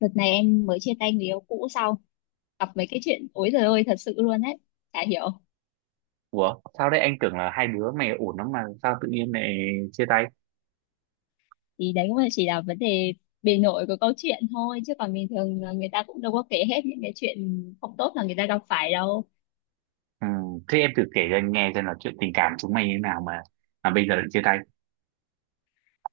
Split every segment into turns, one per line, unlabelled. Đợt này em mới chia tay người yêu cũ sau gặp mấy cái chuyện ối giời ơi, thật sự luôn đấy, chả hiểu.
Ủa, sao đấy, anh tưởng là hai đứa mày ổn lắm mà sao tự nhiên lại chia tay?
Thì đấy cũng là, chỉ là vấn đề bề nổi của câu chuyện thôi, chứ còn bình thường là người ta cũng đâu có kể hết những cái chuyện không tốt là người ta gặp phải đâu.
Ừ. Thế em thử kể cho anh nghe xem là chuyện tình cảm chúng mày như thế nào mà bây giờ lại chia tay.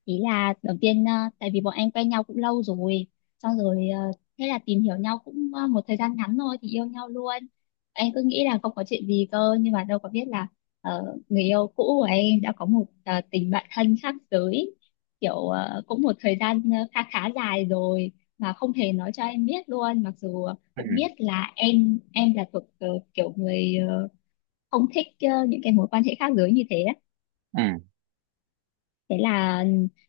Ý là đầu tiên tại vì bọn anh quen nhau cũng lâu rồi, xong rồi thế là tìm hiểu nhau cũng một thời gian ngắn thôi thì yêu nhau luôn. Anh cứ nghĩ là không có chuyện gì cơ, nhưng mà đâu có biết là người yêu cũ của em đã có một tình bạn thân khác giới, kiểu cũng một thời gian khá khá dài rồi, mà không hề nói cho em biết luôn. Mặc dù cũng biết
Ừ.
là em là thuộc kiểu người không thích những cái mối quan hệ khác giới như thế.
Ừ.
Thế là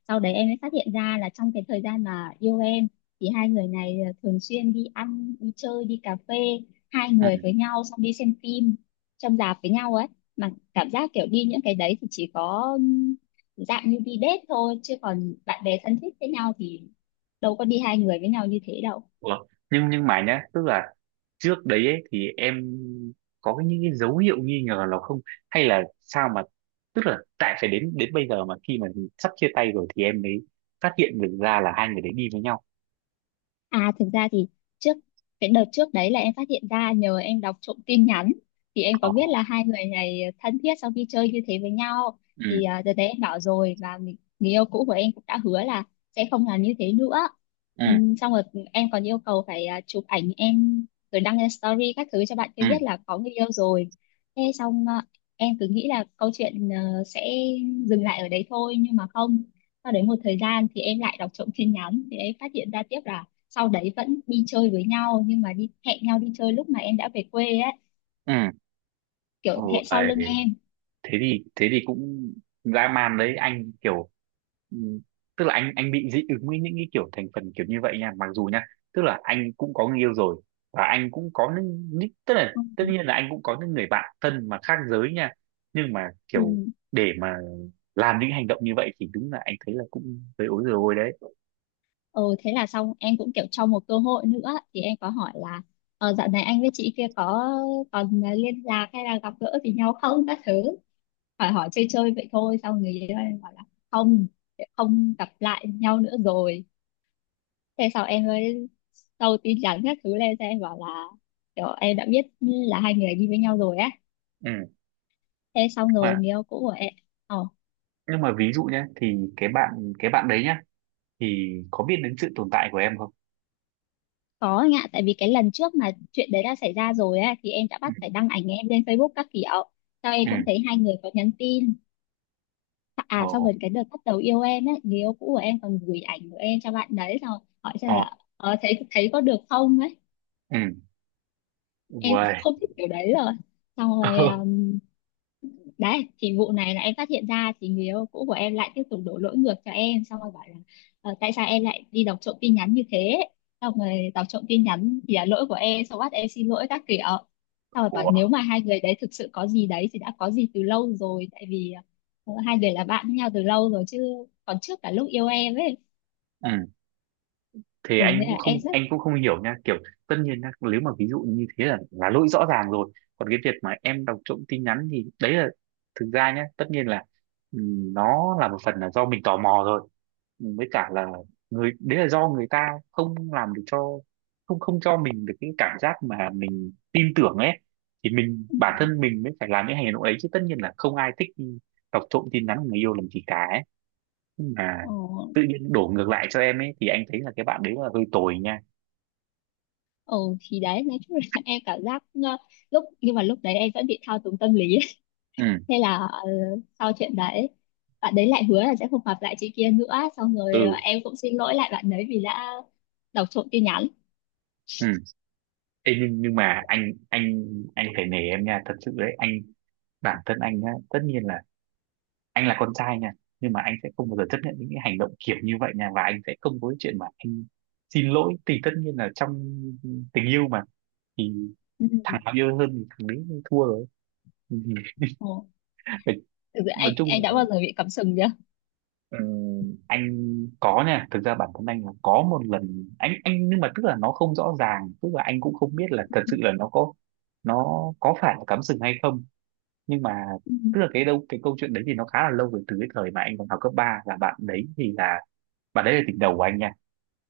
sau đấy em mới phát hiện ra là trong cái thời gian mà yêu em thì hai người này thường xuyên đi ăn, đi chơi, đi cà phê hai
Ừ.
người với nhau, xong đi xem phim trong rạp với nhau ấy. Mà cảm giác kiểu đi những cái đấy thì chỉ có dạng như đi date thôi, chứ còn bạn bè thân thích với nhau thì đâu có đi hai người với nhau như thế đâu.
Ủa, nhưng mà nhá, tức là trước đấy ấy, thì em những cái dấu hiệu nghi ngờ nào không? Hay là sao mà tức là tại phải đến đến bây giờ mà khi mà sắp chia tay rồi thì em mới phát hiện được ra là hai người đấy đi với nhau.
À, thực ra thì trước cái đợt trước đấy là em phát hiện ra nhờ em đọc trộm tin nhắn, thì em có biết
Ồ.
là hai người này thân thiết sau khi chơi như thế với nhau.
Ừ.
Thì đợt đấy em bảo rồi, và người yêu cũ của em cũng đã hứa là sẽ không làm như thế nữa.
Ừ.
Xong rồi em còn yêu cầu phải chụp ảnh em rồi đăng lên story các thứ cho bạn kia
Ừ.
biết là có người yêu rồi. Thế xong, em cứ nghĩ là câu chuyện sẽ dừng lại ở đấy thôi, nhưng mà không. Sau đấy một thời gian thì em lại đọc trộm tin nhắn, thì em phát hiện ra tiếp là sau đấy vẫn đi chơi với nhau, nhưng mà đi hẹn nhau đi chơi lúc mà em đã về quê ấy,
Ừ.
kiểu
Ủa,
hẹn sau lưng em.
thế thì cũng dã man đấy anh, kiểu ừm, tức là anh bị dị ứng với những cái kiểu thành phần kiểu như vậy nha, mặc dù nha tức là anh cũng có người yêu rồi và anh cũng có những tức là tất nhiên là anh cũng có những người bạn thân mà khác giới nha, nhưng mà
Ừ.
kiểu để mà làm những hành động như vậy thì đúng là anh thấy là cũng hơi ối rồi ôi đấy.
ừ Thế là xong em cũng kiểu cho một cơ hội nữa, thì em có hỏi là dạo này anh với chị kia có còn liên lạc hay là gặp gỡ với nhau không các thứ, hỏi hỏi chơi chơi vậy thôi. Xong người yêu em bảo là không, không gặp lại nhau nữa rồi. Thế sau em mới đầu tin nhắn các thứ lên cho em, bảo là kiểu em đã biết là hai người đi với nhau rồi á.
Ừ.
Thế xong rồi
Mà
người yêu cũ của em ờ
nhưng mà ví dụ nhé thì cái bạn đấy nhá thì có biết đến sự tồn tại của em không?
Có anh ạ, tại vì cái lần trước mà chuyện đấy đã xảy ra rồi á, thì em đã
Ừ.
bắt phải đăng ảnh em lên Facebook các kiểu. Sau
Ừ.
em cũng thấy hai người có nhắn tin. À, sau
Ồ.
rồi cái đợt bắt đầu yêu em ấy, người yêu cũ của em còn gửi ảnh của em cho bạn đấy, xong rồi hỏi xem
Ồ.
là thấy thấy có được không ấy.
Ừ.
Em
Uầy.
không thích kiểu đấy rồi. Xong rồi đấy, thì vụ này là em phát hiện ra thì người yêu cũ của em lại tiếp tục đổ lỗi ngược cho em, xong rồi bảo là "Ờ, tại sao em lại đi đọc trộm tin nhắn như thế", xong rồi đọc trộm tin nhắn thì là lỗi của em, xong bắt em xin lỗi các kiểu, xong rồi bảo
Ủa?
nếu mà hai người đấy thực sự có gì đấy thì đã có gì từ lâu rồi, tại vì hai người là bạn với nhau từ lâu rồi chứ, còn trước cả lúc yêu em ấy.
Ừ. Thì
Ồ,
anh
nên là
cũng không
em rất...
anh cũng không hiểu nha, kiểu tất nhiên nhá, nếu mà ví dụ như thế là lỗi rõ ràng rồi, còn cái việc mà em đọc trộm tin nhắn thì đấy là thực ra nhá, tất nhiên là ừ, nó là một phần là do mình tò mò rồi. Ừ, với cả là người đấy là do người ta không làm được cho, không không cho mình được cái cảm giác mà mình tin tưởng ấy, thì mình bản thân mình mới phải làm những hành động đấy, chứ tất nhiên là không ai thích đọc trộm tin nhắn của người yêu làm gì cả mà
Ồ.
tự nhiên đổ ngược lại cho em ấy, thì anh thấy là cái bạn đấy là hơi tồi nha.
Ồ. Thì đấy, nói chung là em cảm giác nhưng mà lúc đấy em vẫn bị thao túng tâm lý.
Ừ.
Thế là sau chuyện đấy bạn đấy lại hứa là sẽ không gặp lại chị kia nữa, xong rồi
Ừ.
em cũng xin lỗi lại bạn đấy vì đã đọc trộm tin nhắn.
Ừ. Ê, nhưng mà anh phải nể em nha, thật sự đấy anh, bản thân anh á, tất nhiên là anh là con trai nha, nhưng mà anh sẽ không bao giờ chấp nhận những cái hành động kiểu như vậy nha, và anh sẽ không có cái chuyện mà anh xin lỗi. Thì tất nhiên là trong tình yêu mà, thì
Ừ.
thằng nào yêu hơn thì thằng đấy thua rồi.
Ồ, thực sự
Nói
anh
chung,
anh đã bao giờ bị cắm sừng chưa?
ừ, anh có nha, thực ra bản thân anh là có một lần anh nhưng mà tức là nó không rõ ràng, tức là anh cũng không biết là thật sự là nó có phải là cắm sừng hay không, nhưng mà
Ừ.
tức là cái câu chuyện đấy thì nó khá là lâu rồi, từ cái thời mà anh còn học cấp ba. Là bạn đấy là tình đầu của anh nha,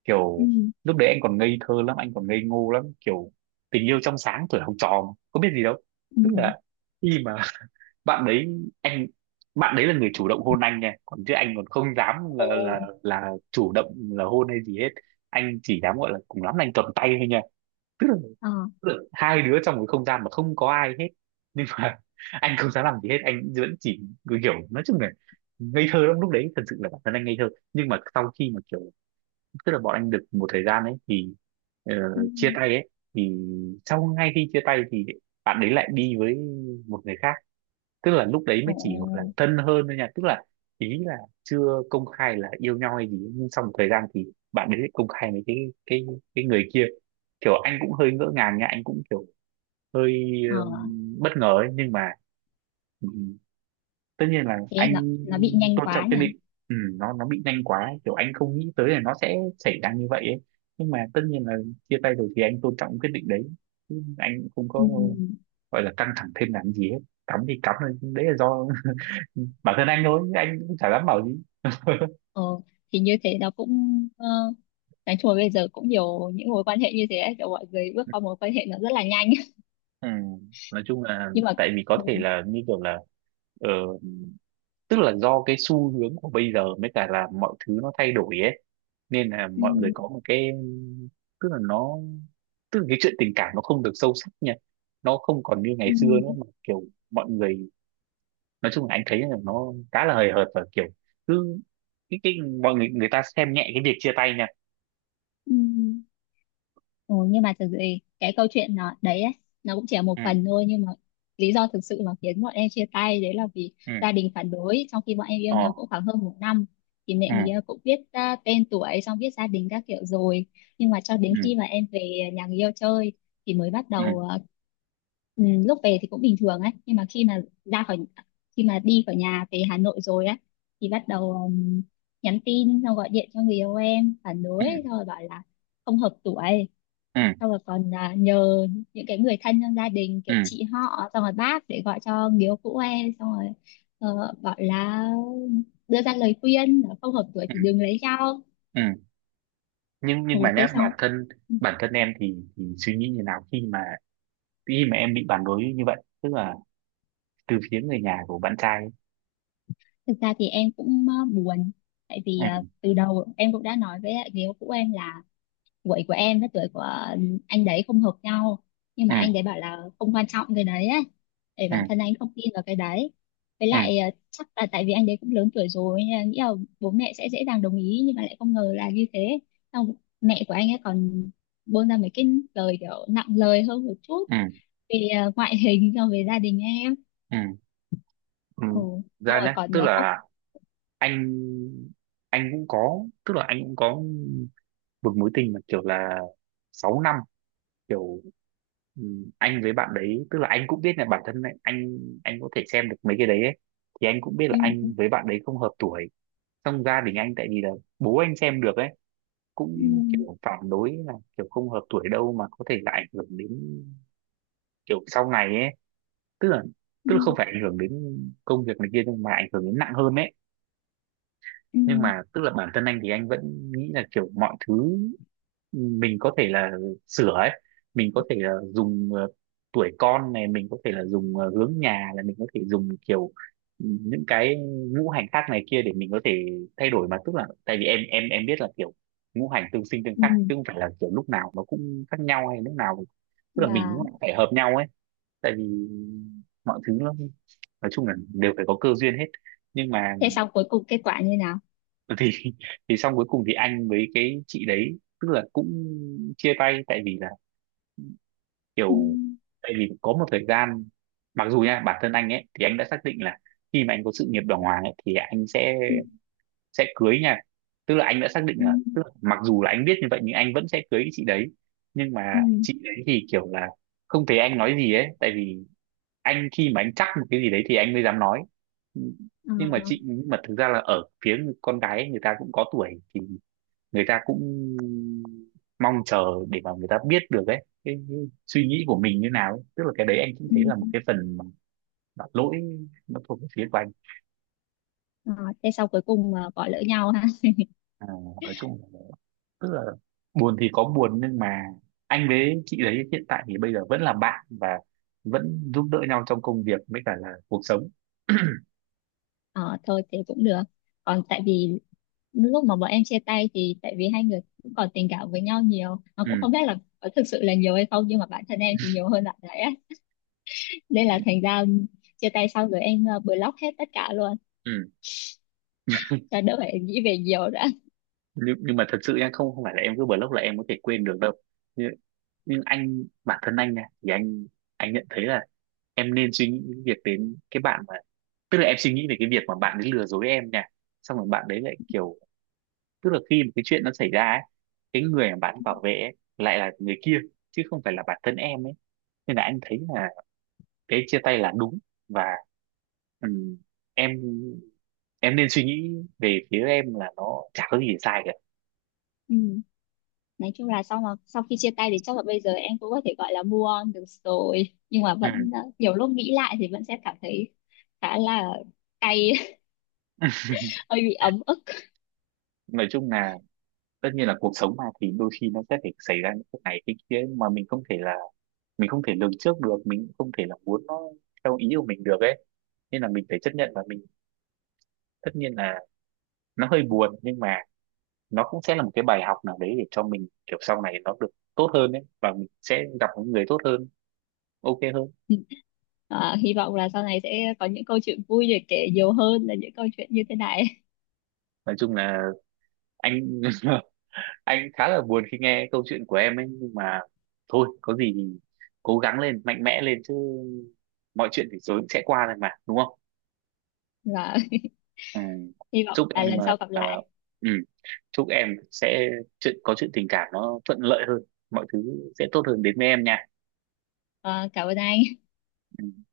kiểu
Ừ.
lúc đấy anh còn ngây thơ lắm, anh còn ngây ngô lắm, kiểu tình yêu trong sáng tuổi học trò mà, có biết gì đâu.
Ừ.
Tức là khi mà bạn đấy anh bạn đấy là người chủ động hôn anh nha, còn chứ anh còn không dám là
Ồ.
chủ động là hôn hay gì hết, anh chỉ dám gọi là cùng lắm là anh cầm tay thôi nha, tức là,
Ờ.
tức là hai đứa trong cái không gian mà không có ai hết, nhưng mà anh không dám làm gì hết, anh vẫn chỉ cứ kiểu, nói chung là ngây thơ lắm lúc đấy, thật sự là bản thân anh ngây thơ. Nhưng mà sau khi mà kiểu, tức là bọn anh được một thời gian ấy, thì ờ,
Ừ.
chia tay ấy, thì sau ngay khi chia tay thì bạn đấy lại đi với một người khác. Tức là lúc đấy
Ồ.
mới chỉ gọi là thân hơn thôi nha, tức là ý là chưa công khai là yêu nhau hay gì, nhưng sau một thời gian thì bạn ấy lại công khai với cái cái người kia, kiểu anh cũng hơi ngỡ ngàng nha, anh cũng kiểu hơi
Ờ.
bất ngờ ấy, nhưng mà ừm, tất nhiên là
Thế nó
anh
nó bị nhanh
tôn
quá
trọng
nhỉ?
cái định. Ừ, nó bị nhanh quá ấy, kiểu anh không nghĩ tới là nó sẽ xảy ra như vậy ấy, nhưng mà tất nhiên là chia tay rồi thì anh tôn trọng quyết định đấy. Chứ anh cũng không
Ừ.
có gọi là căng thẳng thêm làm gì hết, cắm thì cắm thôi, đấy là do, ừ, bản thân anh thôi, chứ anh cũng chả dám bảo gì.
Ờ, thì như thế nó cũng ờ, nói chung là bây giờ cũng nhiều những mối quan hệ như thế ấy, kiểu mọi người bước qua mối quan hệ nó rất là nhanh.
Ừ. Nói chung là
Nhưng mà
tại vì có
ừ.
thể là như kiểu là ờ, tức là do cái xu hướng của bây giờ, mới cả là mọi thứ nó thay đổi ấy, nên là
Ừ.
mọi người có một cái, tức là nó tức là cái chuyện tình cảm nó không được sâu sắc nha, nó không còn như
Ừ.
ngày xưa nữa mà kiểu mọi người, nói chung là anh thấy là nó khá là hời hợt, và kiểu cứ cái mọi người người ta xem nhẹ cái việc chia tay nha.
Ừ. Ừ, nhưng mà thực sự thì cái câu chuyện nó đấy ấy, nó cũng chỉ là
Ừ.
một phần thôi, nhưng mà lý do thực sự mà khiến bọn em chia tay đấy là vì
Ừ.
gia đình phản đối. Trong khi bọn em yêu
Ờ.
nhau cũng khoảng hơn một năm, thì mẹ mía
Ừ.
cũng biết tên tuổi, xong biết gia đình các kiểu rồi. Nhưng mà cho đến
Ừ.
khi mà em về nhà người yêu chơi thì mới bắt
Ừ.
đầu ừ, lúc về thì cũng bình thường ấy, nhưng mà khi mà ra khỏi, khi mà đi khỏi nhà về Hà Nội rồi ấy, thì bắt đầu nhắn tin xong gọi điện cho người yêu em phản đối, xong rồi bảo là không hợp tuổi.
Ừ.
Xong rồi còn nhờ những cái người thân trong gia đình,
Ừ.
kiểu chị họ, xong rồi bác để gọi cho biếu cũ em, xong rồi bảo là đưa ra lời khuyên là không hợp tuổi
Ừ.
thì đừng lấy nhau.
Ừ. Nhưng
Ừ,
nhưng mà
thế
nhé, bản
xong,
thân
ừ,
bản thân em thì, suy nghĩ như nào khi mà em bị phản đối như vậy, tức là từ phía người nhà của bạn trai
thực ra thì em cũng buồn, tại vì
ấy.
từ đầu em cũng đã nói với lại người yêu cũ em là tuổi của em với tuổi của anh đấy không hợp nhau, nhưng mà anh
Ừ.
đấy bảo là không quan trọng cái đấy ấy, để
Ừ.
bản thân anh không tin vào cái đấy. Với
Ừ.
lại chắc là tại vì anh đấy cũng lớn tuổi rồi nên là nghĩ là bố mẹ sẽ dễ dàng đồng ý, nhưng mà lại không ngờ là như thế. Xong mẹ của anh ấy còn buông ra mấy cái lời kiểu nặng lời hơn một chút
Ừ. Ừ.
về ngoại hình so với gia đình em.
Ừ. Ừ.
Ừ. Xong
Ra
rồi
nhé,
còn
tức
khóc.
là anh anh cũng có tức là anh cũng có một mối tình mà kiểu là 6 năm, kiểu ừ, anh với bạn đấy, tức là anh cũng biết là bản thân anh có thể xem được mấy cái đấy ấy. Thì anh cũng biết là
Ừ.
anh với bạn đấy không hợp tuổi. Trong gia đình anh, tại vì là bố anh xem được ấy,
Ừ.
cũng kiểu phản đối là kiểu không hợp tuổi đâu, mà có thể là ảnh hưởng đến kiểu sau này ấy, tức là
Ừ.
tức là không phải ảnh hưởng đến công việc này kia, nhưng mà ảnh hưởng đến nặng hơn ấy. Nhưng
Ừ.
mà tức là bản thân anh thì anh vẫn nghĩ là kiểu mọi thứ mình có thể là sửa ấy, mình có thể là dùng tuổi con này, mình có thể là dùng hướng nhà, là mình có thể dùng kiểu những cái ngũ hành khác này kia để mình có thể thay đổi mà. Tức là tại vì em biết là kiểu ngũ hành tương sinh tương
Ừ.
khắc,
Ừ.
chứ không phải là kiểu lúc nào nó cũng khác nhau hay lúc nào tức là mình cũng
Và...
phải hợp nhau ấy, tại vì mọi thứ nó nói chung là đều phải có cơ duyên hết. Nhưng mà
Thế xong, cuối cùng kết quả như nào?
thì thì xong cuối cùng thì anh với cái chị đấy tức là cũng chia tay, tại vì là
Ừ.
kiểu tại vì có một thời gian, mặc dù nha bản thân anh ấy thì anh đã xác định là khi mà anh có sự nghiệp đàng hoàng ấy, thì anh sẽ
Ừ.
sẽ cưới nha, tức là anh đã xác định
Ừ.
là tức là mặc dù là anh biết như vậy, nhưng anh vẫn sẽ cưới cái chị đấy. Nhưng
Ừ.
mà chị đấy thì kiểu là không thấy anh nói gì ấy, tại vì anh khi mà anh chắc một cái gì đấy thì anh mới dám nói.
Ờ.
Nhưng mà nhưng mà thực ra là ở phía con gái ấy, người ta cũng có tuổi thì người ta cũng mong chờ để mà người ta biết được ấy cái suy nghĩ của mình như nào ấy. Tức là cái đấy anh cũng thấy là một
Ừ.
cái phần mà lỗi nó thuộc về phía của anh.
Ờ. Thế sau cuối cùng bỏ lỡ nhau ha?
À, nói chung là tức là buồn thì có buồn, nhưng mà anh với chị đấy hiện tại thì bây giờ vẫn là bạn, và vẫn giúp đỡ nhau trong công việc với cả là cuộc sống.
Ờ thôi, thế cũng được. Còn tại vì lúc mà bọn em chia tay thì tại vì hai người cũng còn tình cảm với nhau nhiều, mà cũng
Ừ.
không biết là có thực sự là nhiều hay không, nhưng mà bản thân em thì nhiều hơn bạn đấy á. Nên là thành ra chia tay xong rồi em block hết tất cả luôn
Ừ.
cho đỡ phải nghĩ về nhiều đã.
nhưng mà thật sự nha, không không phải là em cứ block là em có thể quên được đâu, nhưng, nhưng anh bản thân anh nha, thì anh nhận thấy là em nên suy nghĩ những việc đến cái bạn mà, tức là em suy nghĩ về cái việc mà bạn ấy lừa dối em nha, xong rồi bạn đấy lại kiểu, tức là khi mà cái chuyện nó xảy ra ấy, cái người mà bạn bảo vệ ấy, lại là người kia chứ không phải là bản thân em ấy, nên là anh thấy là cái chia tay là đúng. Và ừm, em em nên suy nghĩ về phía em là nó chả có gì để sai cả.
Ừ. Nói chung là sau mà sau khi chia tay thì chắc là bây giờ em cũng có thể gọi là move on được rồi, nhưng mà
À.
vẫn nhiều lúc nghĩ lại thì vẫn sẽ cảm thấy khá là cay, hơi bị ấm ức.
Nói chung là tất nhiên là cuộc sống mà, thì đôi khi nó sẽ phải xảy ra những cái này cái kia mà mình không thể lường trước được, mình cũng không thể là muốn nó theo ý của mình được ấy, nên là mình phải chấp nhận, và mình tất nhiên là nó hơi buồn, nhưng mà nó cũng sẽ là một cái bài học nào đấy để cho mình kiểu sau này nó được tốt hơn ấy, và mình sẽ gặp những người tốt hơn, ok hơn.
À, hy vọng là sau này sẽ có những câu chuyện vui để kể nhiều hơn là những câu chuyện như thế này.
Nói chung là anh anh khá là buồn khi nghe câu chuyện của em ấy, nhưng mà thôi, có gì thì cố gắng lên, mạnh mẽ lên chứ, mọi chuyện thì rồi cũng sẽ qua thôi mà, đúng không?
Và
Ừ.
hy vọng
Chúc
là
em
lần sau gặp lại.
ừ. chúc em sẽ chuyện tình cảm nó thuận lợi hơn, mọi thứ sẽ tốt hơn đến với em nha.
À, cảm ơn anh.
Ừ.